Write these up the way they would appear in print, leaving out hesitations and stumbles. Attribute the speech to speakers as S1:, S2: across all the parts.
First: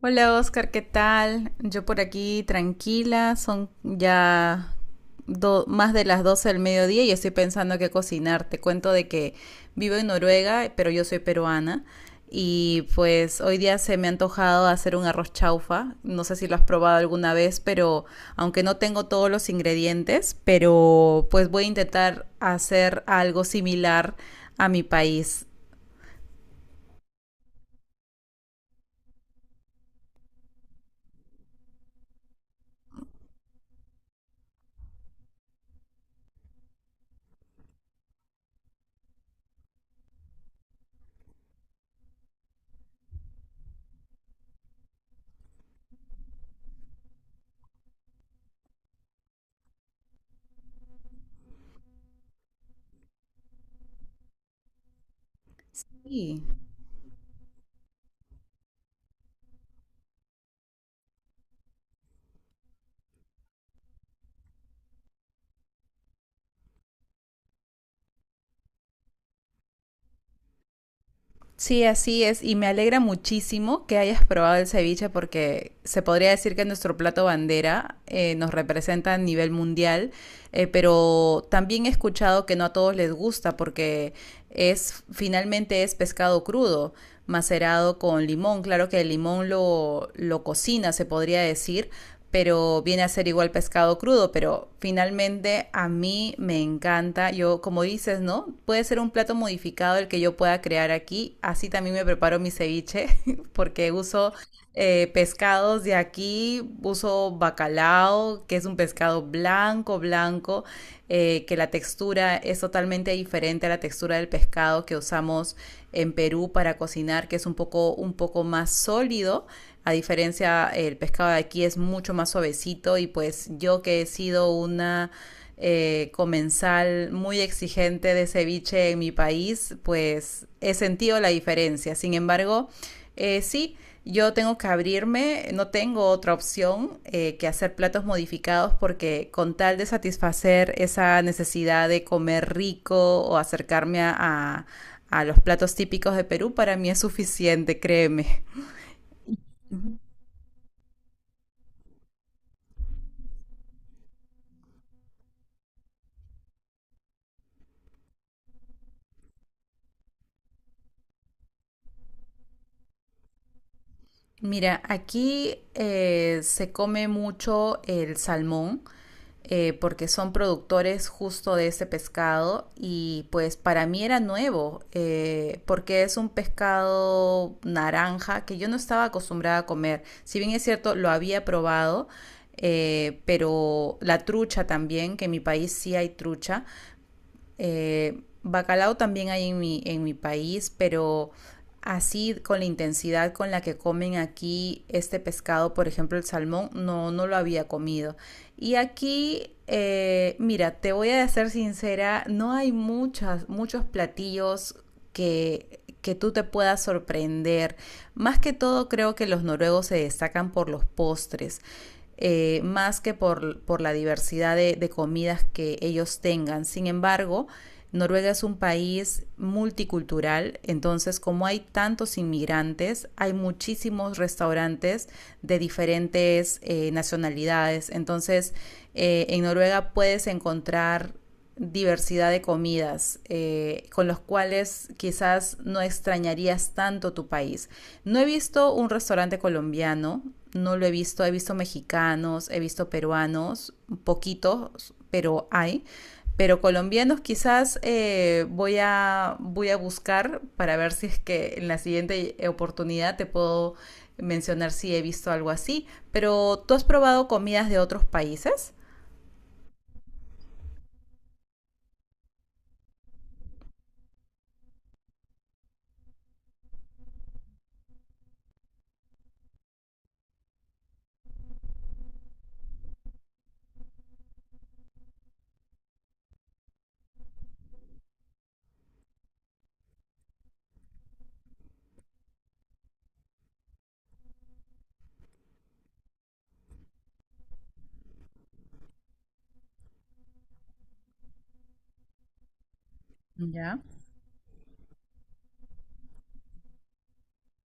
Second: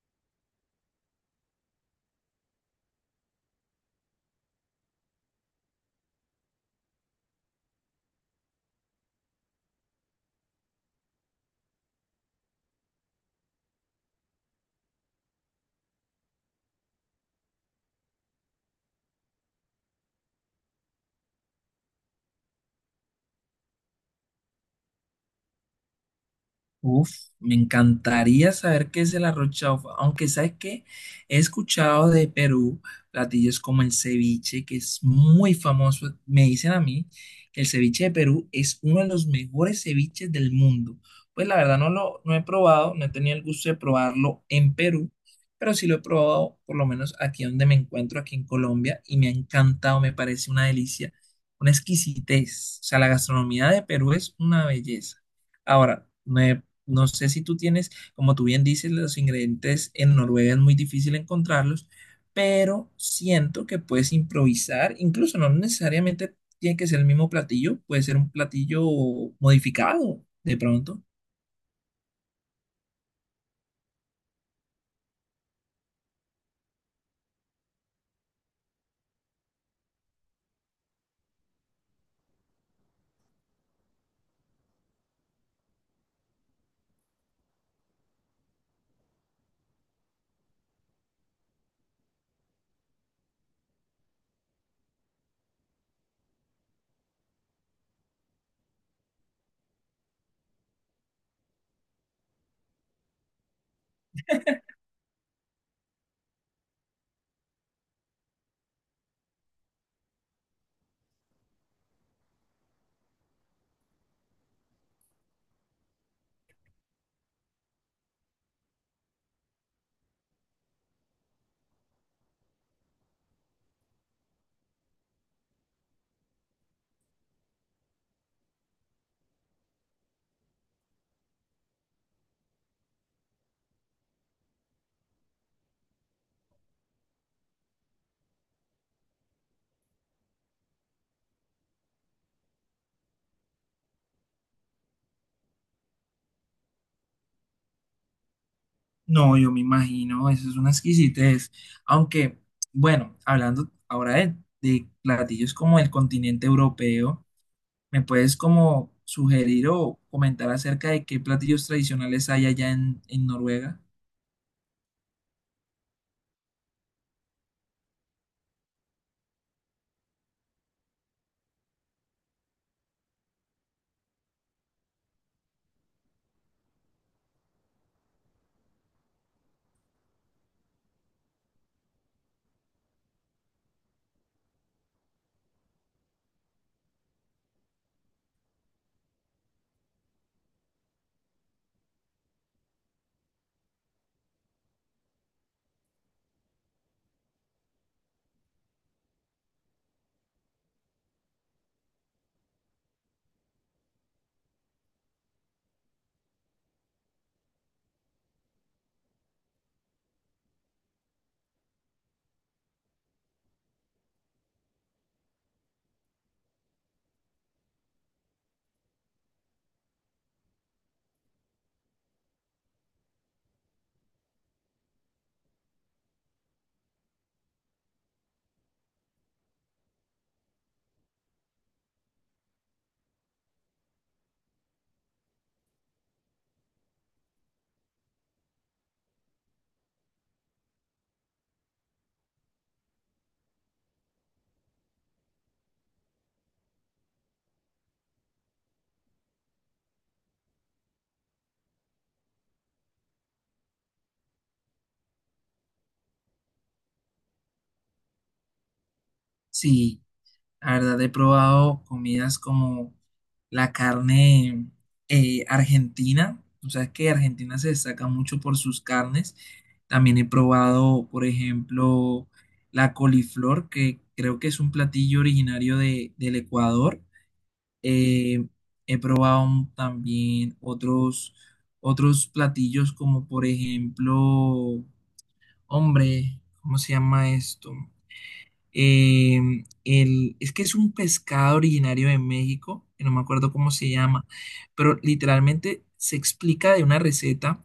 S1: Hola Oscar, ¿qué tal? Yo por aquí tranquila, son ya más de las 12 del mediodía y estoy pensando qué cocinar. Te cuento de que vivo en Noruega, pero yo soy peruana y pues hoy día se me ha antojado hacer un arroz chaufa. No sé si lo has probado alguna vez, pero aunque no tengo todos los ingredientes, pero pues voy a intentar hacer algo similar a mi país.
S2: Uf, me encantaría saber qué es el arroz chaufa, aunque sabes que he escuchado de Perú platillos como el ceviche, que es muy famoso. Me dicen a mí que el ceviche de Perú es uno de los mejores ceviches del mundo. Pues la verdad no he probado, no he tenido el gusto de probarlo en Perú, pero sí lo he probado por lo menos aquí donde me encuentro, aquí en Colombia, y me ha encantado, me parece una delicia, una exquisitez. O sea, la gastronomía de Perú es una belleza. Ahora,
S1: Sí.
S2: no sé si tú tienes, como tú bien dices, los ingredientes en Noruega es muy difícil encontrarlos, pero siento que puedes improvisar, incluso no necesariamente tiene que ser el mismo platillo, puede ser un platillo modificado de pronto.
S1: Sí, así es, y me alegra muchísimo que hayas probado el ceviche porque se podría decir que nuestro plato bandera nos representa a nivel mundial, pero también he escuchado que no a todos les gusta porque es finalmente es pescado crudo, macerado con limón. Claro que el limón lo cocina, se podría decir, pero viene a ser igual pescado crudo, pero finalmente a mí me encanta, yo como dices, ¿no? Puede ser un plato modificado el que yo pueda crear aquí, así también me preparo mi ceviche, porque uso pescados de aquí, uso bacalao, que es un pescado blanco, blanco, que la textura es totalmente diferente a la textura del pescado que usamos en Perú para cocinar, que es un poco más sólido. A diferencia, el pescado de aquí es mucho más suavecito y pues yo que he sido una comensal muy exigente de ceviche en mi país, pues he sentido la diferencia. Sin embargo, sí, yo tengo que abrirme, no tengo otra opción que hacer platos modificados porque con tal de satisfacer esa necesidad de comer rico o acercarme los platos típicos de Perú, para mí es suficiente, créeme.
S2: No, yo me imagino, eso es una exquisitez. Aunque, bueno, hablando ahora de platillos como el continente europeo, ¿me puedes como sugerir o comentar acerca de qué platillos tradicionales hay allá en Noruega?
S1: Mira, aquí se come mucho el salmón. Porque son productores justo de ese pescado y pues para mí era nuevo porque es un pescado naranja que yo no estaba acostumbrada a comer. Si bien es cierto, lo había probado, pero la trucha también, que en mi país sí hay trucha, bacalao también hay en mi país, pero así con la intensidad con la que comen aquí este pescado, por ejemplo el salmón, no, no lo había comido. Y aquí, mira, te voy a ser sincera, no hay muchas, muchos platillos que tú te puedas sorprender. Más que todo creo que los noruegos se destacan por los postres. Más que por la diversidad comidas que ellos tengan. Sin embargo, Noruega es un país multicultural, entonces como hay tantos inmigrantes, hay muchísimos restaurantes de diferentes nacionalidades. Entonces, en Noruega puedes encontrar diversidad de comidas con los cuales quizás no extrañarías tanto tu país. No he visto un restaurante colombiano, no lo he visto mexicanos, he visto peruanos, poquitos, pero hay. Pero colombianos quizás voy a buscar para ver si es que en la siguiente oportunidad te puedo mencionar si he visto algo así. Pero ¿tú has probado comidas de otros países?
S2: Sí. La verdad, he probado comidas como la carne argentina. O sea, que Argentina se destaca mucho por sus carnes. También he probado, por ejemplo, la coliflor, que creo que es un platillo originario del Ecuador. Eh, He probado también otros platillos como, por ejemplo, hombre, ¿cómo se llama esto? Eh, el, es que es un pescado originario de México, que no me acuerdo cómo
S1: Ya.
S2: se llama, pero literalmente se explica de una receta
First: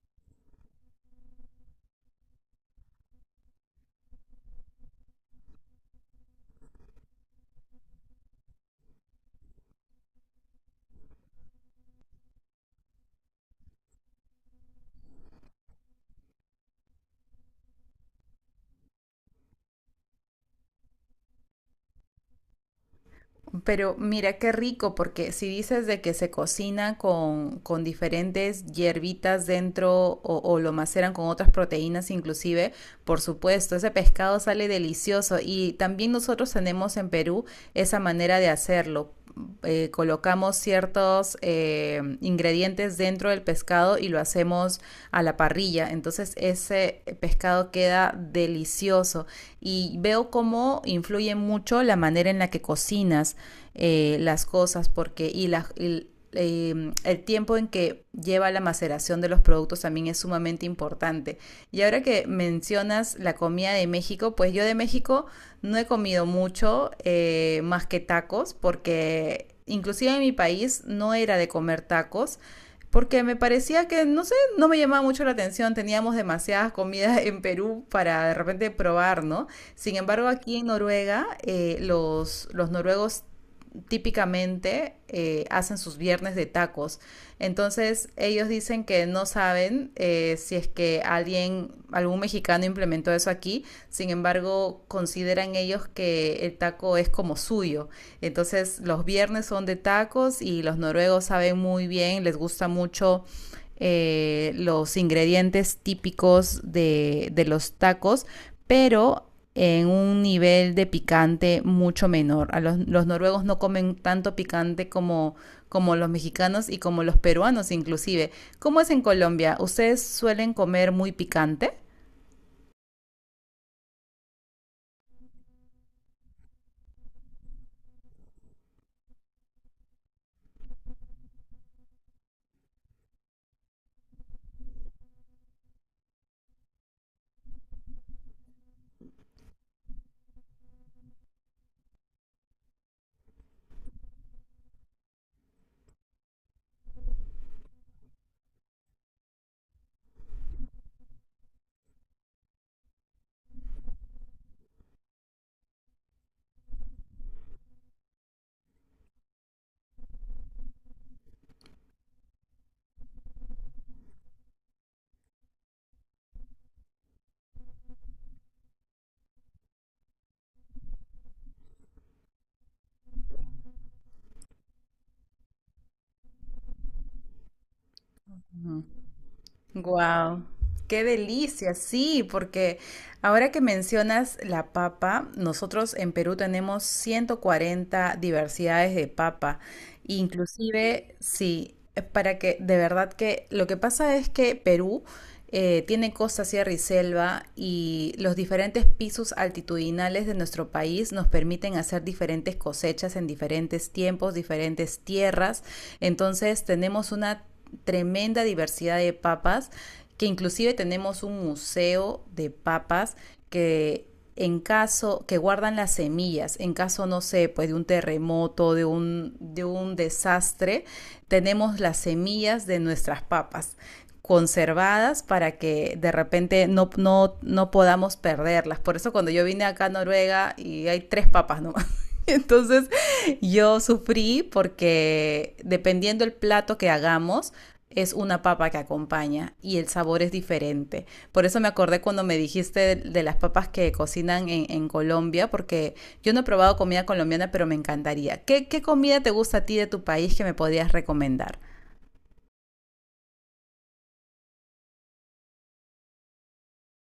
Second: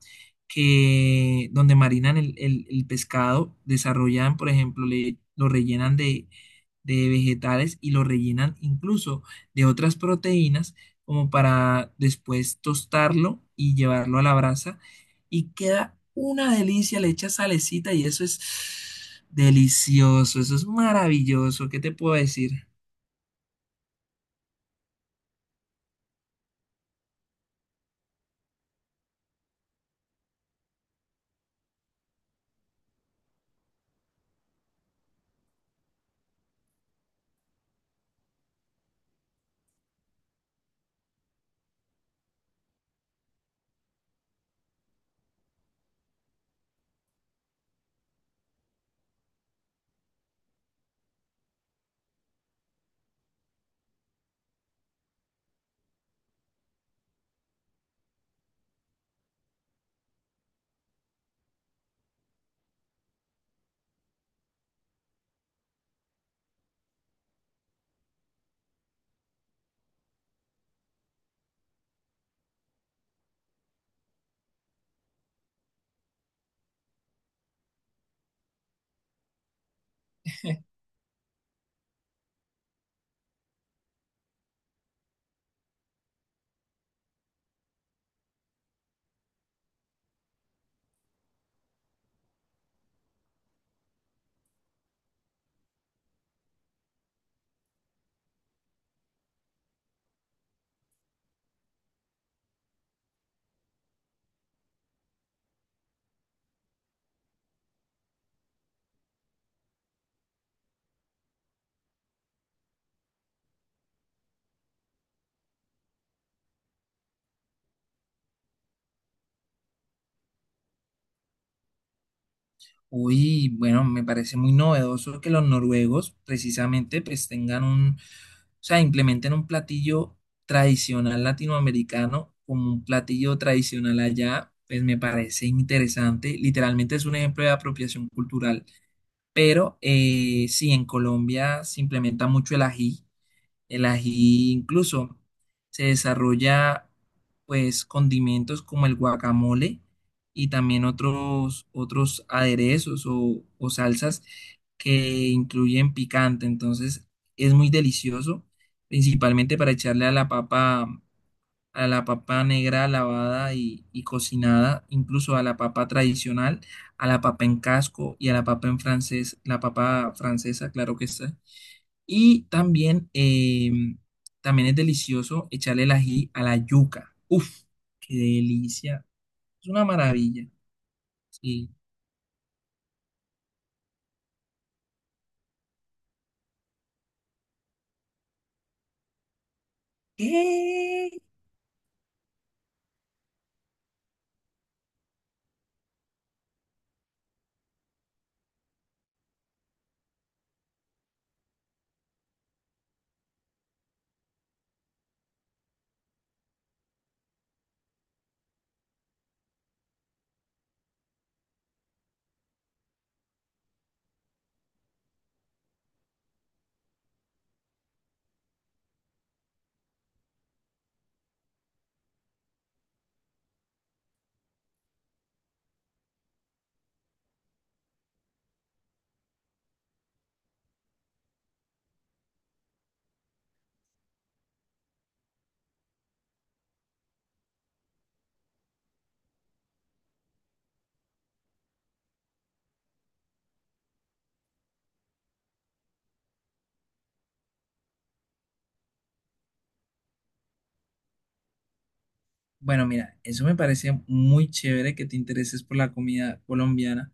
S2: que donde marinan el pescado, desarrollan, por ejemplo, lo rellenan de vegetales y lo rellenan incluso de otras proteínas, como para después tostarlo y llevarlo a la brasa, y queda una delicia, le echas salecita y eso es. Delicioso, eso es maravilloso. ¿Qué te puedo decir?
S1: Pero mira qué rico, porque si dices de que se cocina con diferentes hierbitas dentro o lo maceran con otras proteínas inclusive, por supuesto, ese pescado sale delicioso y también nosotros tenemos en Perú esa manera de hacerlo colocamos ciertos ingredientes dentro del pescado y lo hacemos a la parrilla. Entonces ese pescado queda delicioso y veo cómo influye mucho la manera en la que cocinas las cosas porque y, la, y el tiempo en que lleva la maceración de los productos también es sumamente importante. Y ahora que mencionas la comida de México, pues yo de México no he comido mucho más que tacos porque inclusive en mi país no era de comer tacos porque me parecía que, no sé, no me llamaba mucho la atención, teníamos demasiadas comidas en Perú para de repente probar, ¿no? Sin embargo, aquí en Noruega, los noruegos típicamente hacen sus viernes de tacos. Entonces ellos dicen que no saben si es que alguien, algún mexicano implementó eso aquí, sin embargo consideran ellos que el taco es como suyo. Entonces los viernes son de tacos y los noruegos saben muy bien, les gusta mucho los ingredientes típicos de los tacos, pero en un nivel de picante mucho menor. A los noruegos no comen tanto picante como, como los mexicanos y como los peruanos inclusive. ¿Cómo es en Colombia? ¿Ustedes suelen comer muy picante?
S2: Uy, bueno, me parece muy novedoso que los noruegos precisamente pues tengan o sea, implementen un platillo tradicional latinoamericano como un platillo tradicional allá, pues me parece interesante. Literalmente es un ejemplo de apropiación cultural. Pero sí, en Colombia se implementa mucho el ají. El ají incluso se desarrolla pues condimentos como el guacamole y también otros aderezos o salsas que incluyen picante. Entonces es muy delicioso, principalmente para echarle a la papa negra lavada y cocinada, incluso a la papa tradicional, a la papa en casco y a la papa en francés, la papa francesa, claro que está. Y también, también es delicioso echarle el ají a la yuca. Uf, qué delicia. Es una
S1: Wow,
S2: maravilla.
S1: qué
S2: Sí.
S1: delicia, sí, porque ahora que mencionas la papa, nosotros en Perú tenemos 140 diversidades de papa,
S2: ¿Qué?
S1: inclusive, sí, para que de verdad que lo que pasa es que Perú tiene costa, sierra y selva y los diferentes pisos altitudinales de nuestro país nos permiten hacer diferentes cosechas en diferentes tiempos, diferentes tierras. Entonces tenemos una tremenda diversidad de papas que inclusive tenemos un museo de papas que en caso que guardan las semillas, en caso, no sé, pues de un terremoto, de un desastre, tenemos las semillas de nuestras papas conservadas para que de repente no podamos perderlas. Por eso cuando yo vine acá a Noruega y hay tres papas nomás, Entonces yo sufrí porque dependiendo el plato que hagamos, es una papa que acompaña y el sabor es diferente. Por eso me acordé cuando me dijiste de las papas que cocinan Colombia, porque yo no he probado comida colombiana, pero me encantaría. ¿Qué comida te gusta a ti de tu país que me podrías recomendar?
S2: Bueno, mira, eso me parece muy chévere que te intereses por la comida colombiana.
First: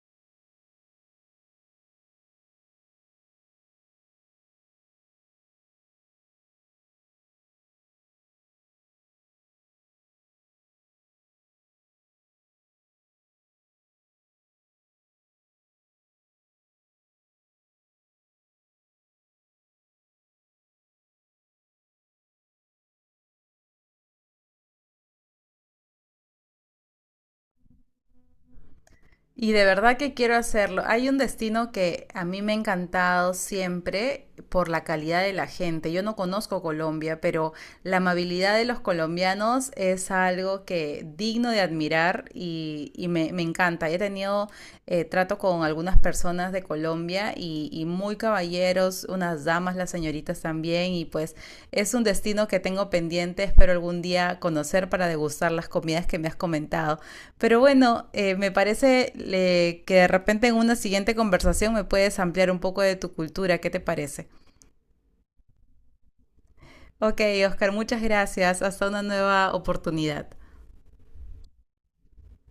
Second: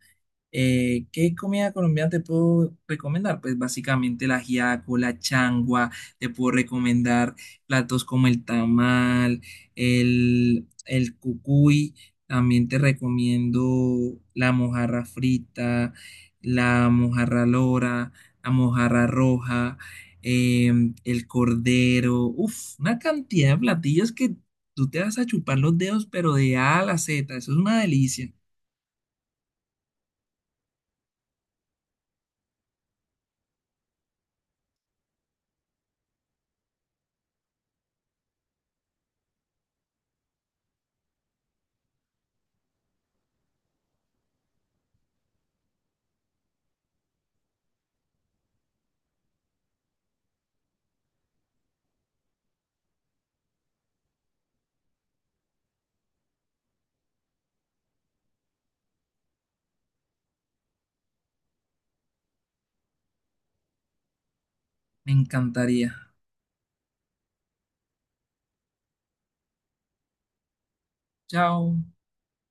S2: ¿Qué comida colombiana te puedo recomendar? Pues básicamente la ajiaco, la changua, te puedo recomendar platos como el tamal, el cucuy, también te recomiendo la mojarra frita, la mojarra lora, la mojarra roja, el cordero, uf, una cantidad de platillos que tú te vas a chupar los dedos, pero de A a la Z, eso es una delicia,
S1: Y de verdad que quiero hacerlo. Hay un destino que a mí me ha encantado siempre por la calidad de la gente. Yo no conozco Colombia, pero la amabilidad de los colombianos es algo que digno de admirar y me encanta. He tenido trato con algunas personas de Colombia y muy caballeros, unas damas, las señoritas también. Y pues es un destino que tengo pendiente. Espero algún día conocer para degustar las comidas que me has comentado. Pero bueno, me parece que de repente en una siguiente conversación me puedes ampliar un poco de tu cultura, ¿qué te parece?
S2: me encantaría.
S1: Ok, Oscar, muchas gracias. Hasta una nueva oportunidad.
S2: Chao.